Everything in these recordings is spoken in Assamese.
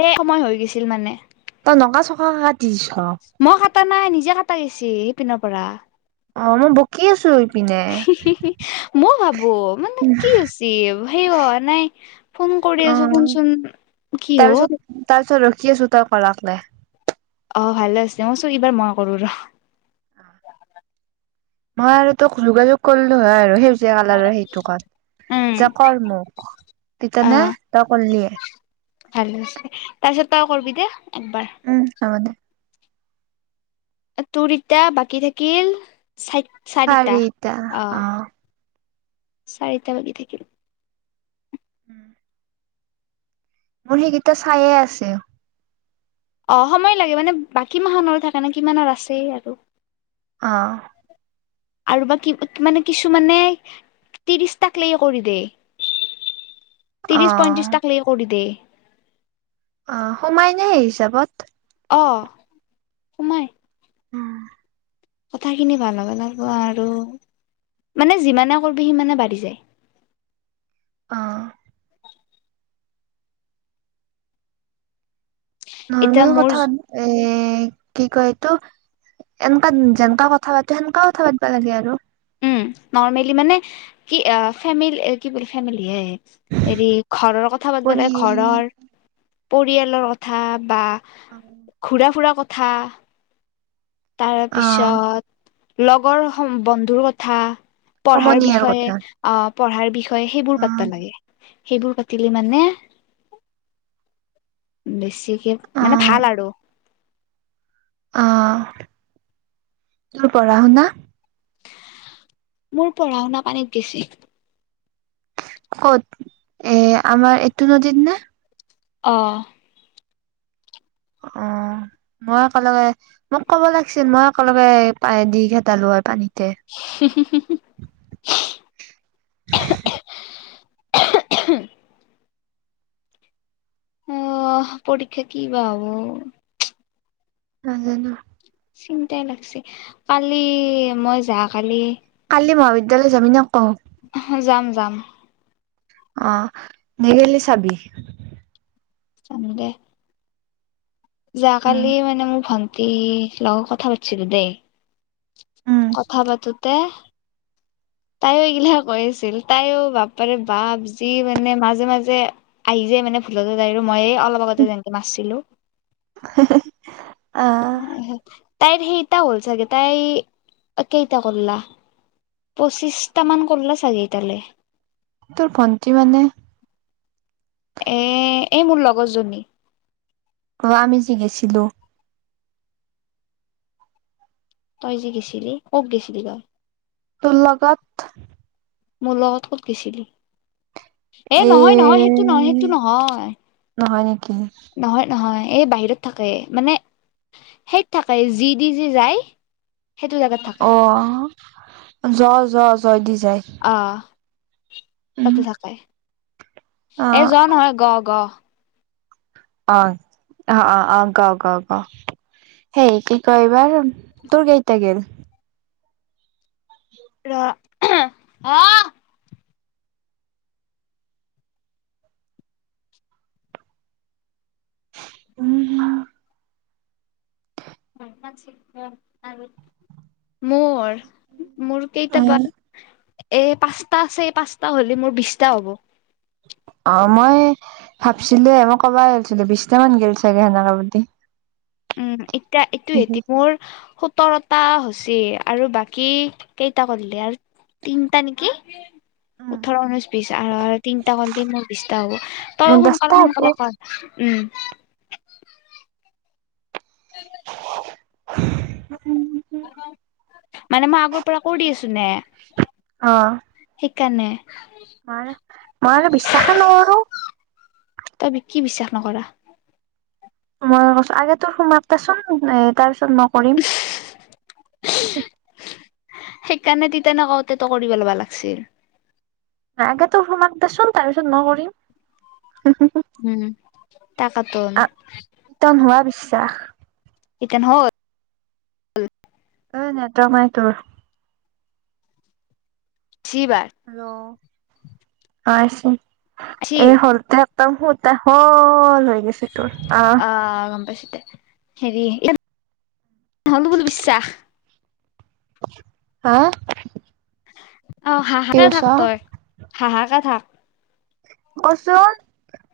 এ, সময় হৈ গৈছে। [unintelligible] ছিল মানে অ'! নকা চকা হাত। [unintelligible] কটা নাই। নিজে কটা গৈছে সেই পিনৰ পৰা। অ' মই বকি আছোঁ ইপিনে। ব' মানে, কি হৈ হৈছে, সেই হোৱা নাই। ফোন কৰি অ আছোঁ শুনচোন কি হ' খি আছোঁ। [unintelligible] অ'! ভালে আছে। মই চো এইবাৰ মই কৰো ৰ'। মই আৰু তোক যোগাযোগ কৰিলোঁ হয় আৰু সেই সেউজীয়া কালাৰৰ সেইটোকাত। উম যে, ক'ৰ মোক। অ তেতিয়ানে, তই ক'ৰলিয়ে। ভালে আছে তাৰপিছত তই কৰবি দে। একবাৰ উম, হ'ব দে। তোৰ এতিয়া বাকী থাকিল চাৰিটা অ'! চাৰিটা বাকী থাকিল। উম! মোৰ সেইকেইটা চাইয়ে আছে। অ' সময় লাগে। মানে, বাকী মাহৰো থকা নে কিমানত আছেই আৰু অ'! আৰু বাকী মানে, কিছুমানে ত্ৰিশটাক লৈ কৰি দেই। অ ত্ৰিছ, পঁয়তিশ টাক লেকে কৰি দিয়ে। অ সোমাইনে সেই হিচাপত অ সোমাই উম কথাখিনি ভাল হ'ব লাগব আৰু মানে যিমানে কৰিবি সিমানে বাঢ়ি যায়। অহ এতিয়া নৰ্মেল মোৰ কথা এ এ কি কয় এইটো এনেকা যেনেকা কথা পাতো সেনেকাও কথা পাতিবা লাগে আৰু উ নৰ্মেলি মানে কি অ ফেমেল কি বুলি ফেমিলি এ হেৰি ঘৰৰ কথা পতিব কৰি লাগে ঘৰৰ পৰিয়ালৰ কথা বা অ ঘুৰা ফুৰা কথা থা তাৰ অ', পিছত লগৰ বন্ধুৰ কথা পঢ়াৰ সমনীয়াৰ বিষয়ে কথা অ পঢ়াৰ বিষয় সেইবোৰ পাতবা অ', লাগে সেইবোৰ পাতিলি মানে বেছি কে মানে অ', ভাল আৰু অ তোৰ পঢ়া শুনা মোৰ পঢ়া শুনা পানীত গেছে। ক'ত এ আমাৰ এইটো নদীত নে? অঁ অ মই একেলগে মোক কব লাগিছিল মই একেলগে দি ঘেতালো হয় পানীত। হু হু হু হু [inaudible] অহ পৰীক্ষা কি বা হ'ব! লাগে ন চিন্তাই লাগছে কালি মই যোৱা কালি কালি মহাবিদ্যালয় যাবি ন হে যাম যাম অ নিগেলি চাবি চামে দে যোৱা উম, কালি মানে মোৰ ভান- ন্টি লগত কথা পাতিছিলো দেই উম, কথা পাতোতে তাইও এইগিলা কৈ আছিল তাইও বাপাৰে বাপ যি মানে মাজে মাজে আহি যায় মানে ভুলতো যায় আৰু মইে অলপ আগতে যেনেকে মাৰছিলো হে হে উ তাইৰ সেইটা হ'ল চাগে তাই কেইটা কৰলা পঁচিছ টামান কৰলা চাগে এটালৈ তোৰ ভণ্টি মানে এ এ মোৰ লগৰজনী অ আমি যি গৈছিলো তই যে গৈছিলি কত গেছিলি বা তুৰ লগত মোৰ লগত কত গৈছিলি এ নহয় নহয় সেইটো নহয় সেইটো নহয় নহয় নেকি নহয় নহয় এই বাহিৰত থাকে মানে সেইত থাকে যি দি যি যায় সেইটো জাগাত থাকে অ', জ জ জয় দিছ আহ উম, তাতে থাকে এ জ অ', নহয় গ গ অ অ অ অ গ অ গ গ সেই কি কই বা তোৰ কেইটা গল অহ উম হম মোৰ মোৰ কেইটা বা এই পাঁচটা আছে এই পাঁচটা হ'লে মোৰ বিশটা হ'ব ভাবছিলোৱে মই কব গছিলো বিশটামান গ'ল চাগে সেনেকা বুলি উম এতি এইটো সেতি মোৰ স সোতৰটা হৈছে আৰু বাকী কেইটা কৰিলে আৰু তিনটা নেকি ওঠৰ ঊনৈশ বিশ আৰু তিনিটা কৰলেই মোৰ বিশটা হব মোৰ তইও দছটা সোনকালে হব সোনকালে কৰ উম উ মানে মই আগৰ পৰা কৰি আছো নে অ সেইকাৰণে মই মই আৰু বিশ্বাসে নকৰো তই কি বিশ্বাস নকৰা সময় কছ আগে তোৰ সময় হওক দেচোন এ তাৰ পিছত জন্ম কৰিম সেইকাৰণে তিয়া নকওঁতে তো কৰি পেলাব লাগছিল আগে তো সমাক দেছন তাছত মই কৰিম উম, তাকাতোন। চাহ এইেই কাৰন হ [unintelligible] ঐ নেতৰক নাই তুৰ। আইছি এইবাৰ ৰ [unintelligible] অ, আছো। আইছি এই হ'লতে সূতা, শল হৈ গৈছে। তোৰ আহ অঁ, গম পায়ছো দে'। হেৰি নহ'লো বুলি বিশ্বাস। হা? উ [inaudible] অঁ কি হাহাকে থাক কৈছা? তই, হাহাকে থাক। কচোন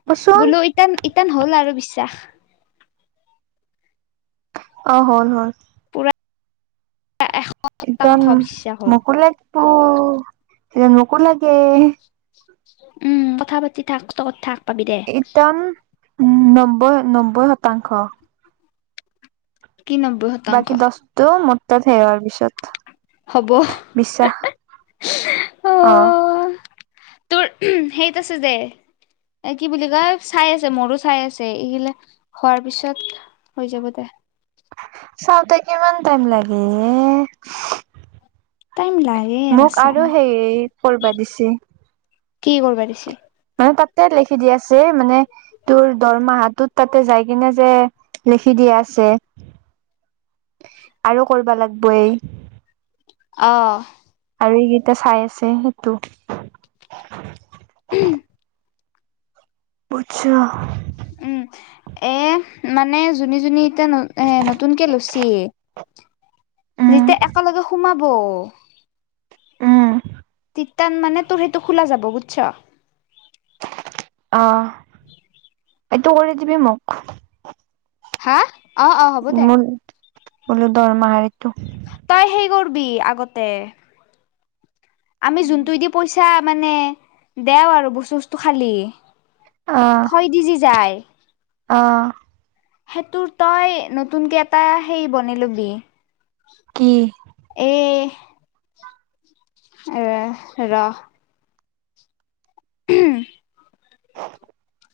কচোন বোলো ইটান, ইটান হ'ল আৰু, বিশ চাহ [unintelligible] অঁ হল-হল। পুৰা এান শতাংশ [unintelligible] বিশ্বাস হ'ল মকললে পো স নোকো লাগে [unintelligible] হে উম কথা পাতি থাক, চত থাক পাবি দে ইতান, নম ্ব [unintelligible] নব্বৈ শতাংশ। কি নব্বৈ শতাংশ বাকি দহটো, ম তাত সোয়াৰ পিছত হ'ব বিশ্বাস, অঁ। অ তোৰ সেইত আছে যে, এ' কি বুলি কয়, চাই আছে, মোৰো চাই আছে, এইগিলা হোৱাৰ পিছত, হৈ যাব দে। চাওঁতে কিমান টাইম লাগে? টাইম লাগে মোক বাচ্ছা আৰু, সে কৰিবা দিছে। কি কৰিববা দিছি? তাতে লিখি দি আছে, মানে তোৰ দৰমাহাতত তাতে যাই কিনে যে, লিখি দিয়া আছে, আৰু কৰিবা লাগিব এই। অঁ। আৰু এইকেইটা চাই আছে, সেইটো। পুছা! উম এ মানে যোনি যোনি এটা এ নতুনকে লৈচি। উম যেতিয়া একেলগে সোমা হবৌ উম। টান মানে তোৰ সেইটো খোলা যাব বুছ। আহ। এইটো কৰি দিবি মোক? হা অ', অ', হ'ব দে। মোৰ বোলো দৰমাহাৰটো। তই সেই কৰবি আগতে আমি উম যোনটো দি পইচা মানে দেও আৰু বস্তু বস্তু খালী। ভয় দি যি যায়। অ। সেইটোৰ তই নতুনকে এটা হেই বনি লবি। কি এ এ ৰস। [unintelligible] [inaudible]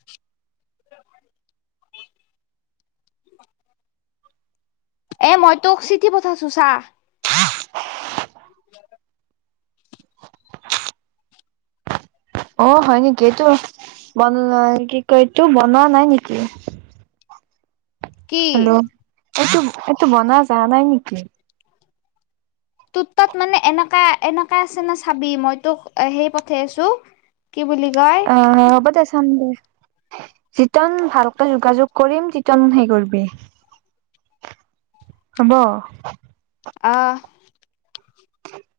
এ মই তোক চিঠি পঠাইছো চা। অ', হয় নেকি এইটো বন কি কয়টো বনোৱা নাই নেকি? কি হেল্ল, এইটো এইটো বনা জানাই নাই নেকি? তোৰত তাত মানে এনেকা এনেকা আছে নে চাবি মই তোক সেই পঠাই আছো কি বুলি কয় অ', হ'ব দে চাম দে। যিতন ভালকতে যোগাযোগ কৰিম তিতন হে কৰিবি। হব? অহ।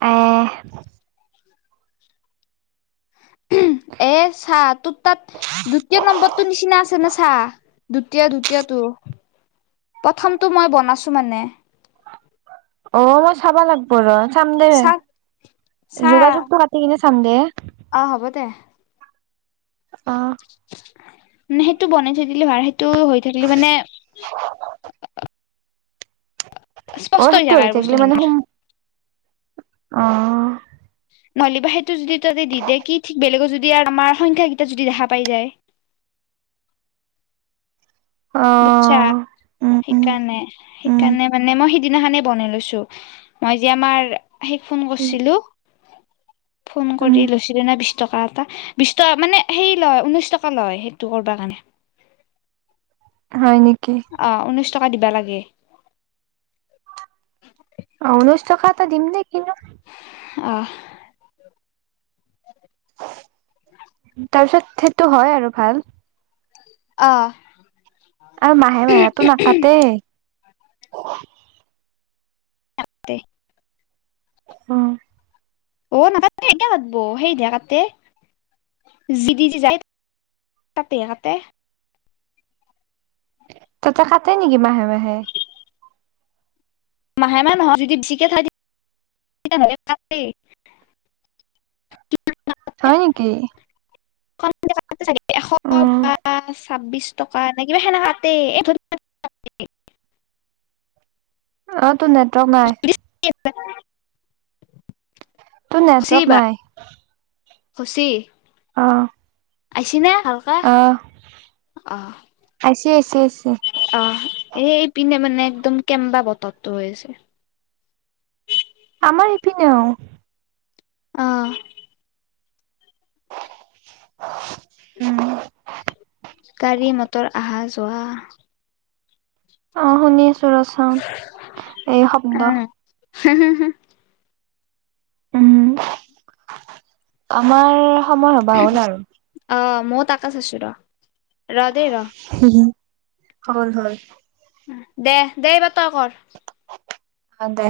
আহ। এ চাহ তোৰ তাত দ্বিতীয় নম্বৰটোৰ নিচিনা আছে নে চাহ। দুিতীয়া দুিতীয়টো, প্ৰথমটো মই বনাইছো মানে। অ', মই চাবা লাগিব ৰ। চাম দে, চা যোগাযোগটো কাটি কিনে ছন্দে আহ হ'ব দে। অ। মানে সেইটো বনাই থৈ দিলি ভা সেই টো হৈ থাকিলি মানে [inaudible] অ, স্পষ্ট সেইটো থাকে হৈ আৰু থাকিলে বস্তুখিনি মানে হুম অঅ। নলি বা হেত যদি তাতে দি দিয়ে কি ঠিক বেলেগৰ যদি আৰু আমাৰ সংখ্যা কেইটা যদি দেখা পাই যায়? অ বুটছা? উম উম সেইকাৰণে, সেইকাৰণে মানে মই সি দিনাখনে বনাই লৈছো। মই যে আমাৰ আহি ফোন উম কৰছিলো ফোন উম কৰি লচিৰনা বিছ বিশ টকা এটা। বিশ টকা মানে হেৰি লয় উনৈশ টকা লয় সেইটো কৰবা কাৰণে। হয় নেক অ, উনৈছ টকা দিবা লাগে। অ উনৈছ টকা এটা দিম দে, কিনো অ তাৰ পিছত হেইটো হয় আৰু ভাল। অ আৰু মাহে মাহেটো নাকাটেই। আতে। উম। অ নাজ সেইতিয়া কাটব সেইহে কাটে যি দি যি যায়, তাতেহে কাটে। ততে কাটে নেকি মাহে-মাহে? মাহে-মাহে নহয়। যদি বেছিকে [unintelligible] তেতিয়া হলি কাটেই। [unintelligible] হয় নেকি? [unintelligible] এশ অ বা ছাব্বিছ টকা নে কিবা সেনে কাটেই। এই [unintelligible] অ, তো নেটৱৰ্ক নাই। [unintelligible] তোৰ খুচি নেটৱৰ্ক বা নাই। খুচি। অ। আইছি না? ভালকা, অ অ। ইছ, ইছ। অ। এইপিনে মানে একদম কেম্বা বতৰটো হৈ আছে। আমাৰ সেইপিনেও আহ উম গাড়ী মটৰ আহা যোৱা অ শুনি আছো ৰ চাওঁ এই শব্দ হুম হুম হুম উম আমাৰ সময় হ'বা হ'ল আৰু মোৰ তাকে চাইছোঁ ৰ ৰ দেই ৰ হয় হয় দে দেব তই কৰ অঁ দে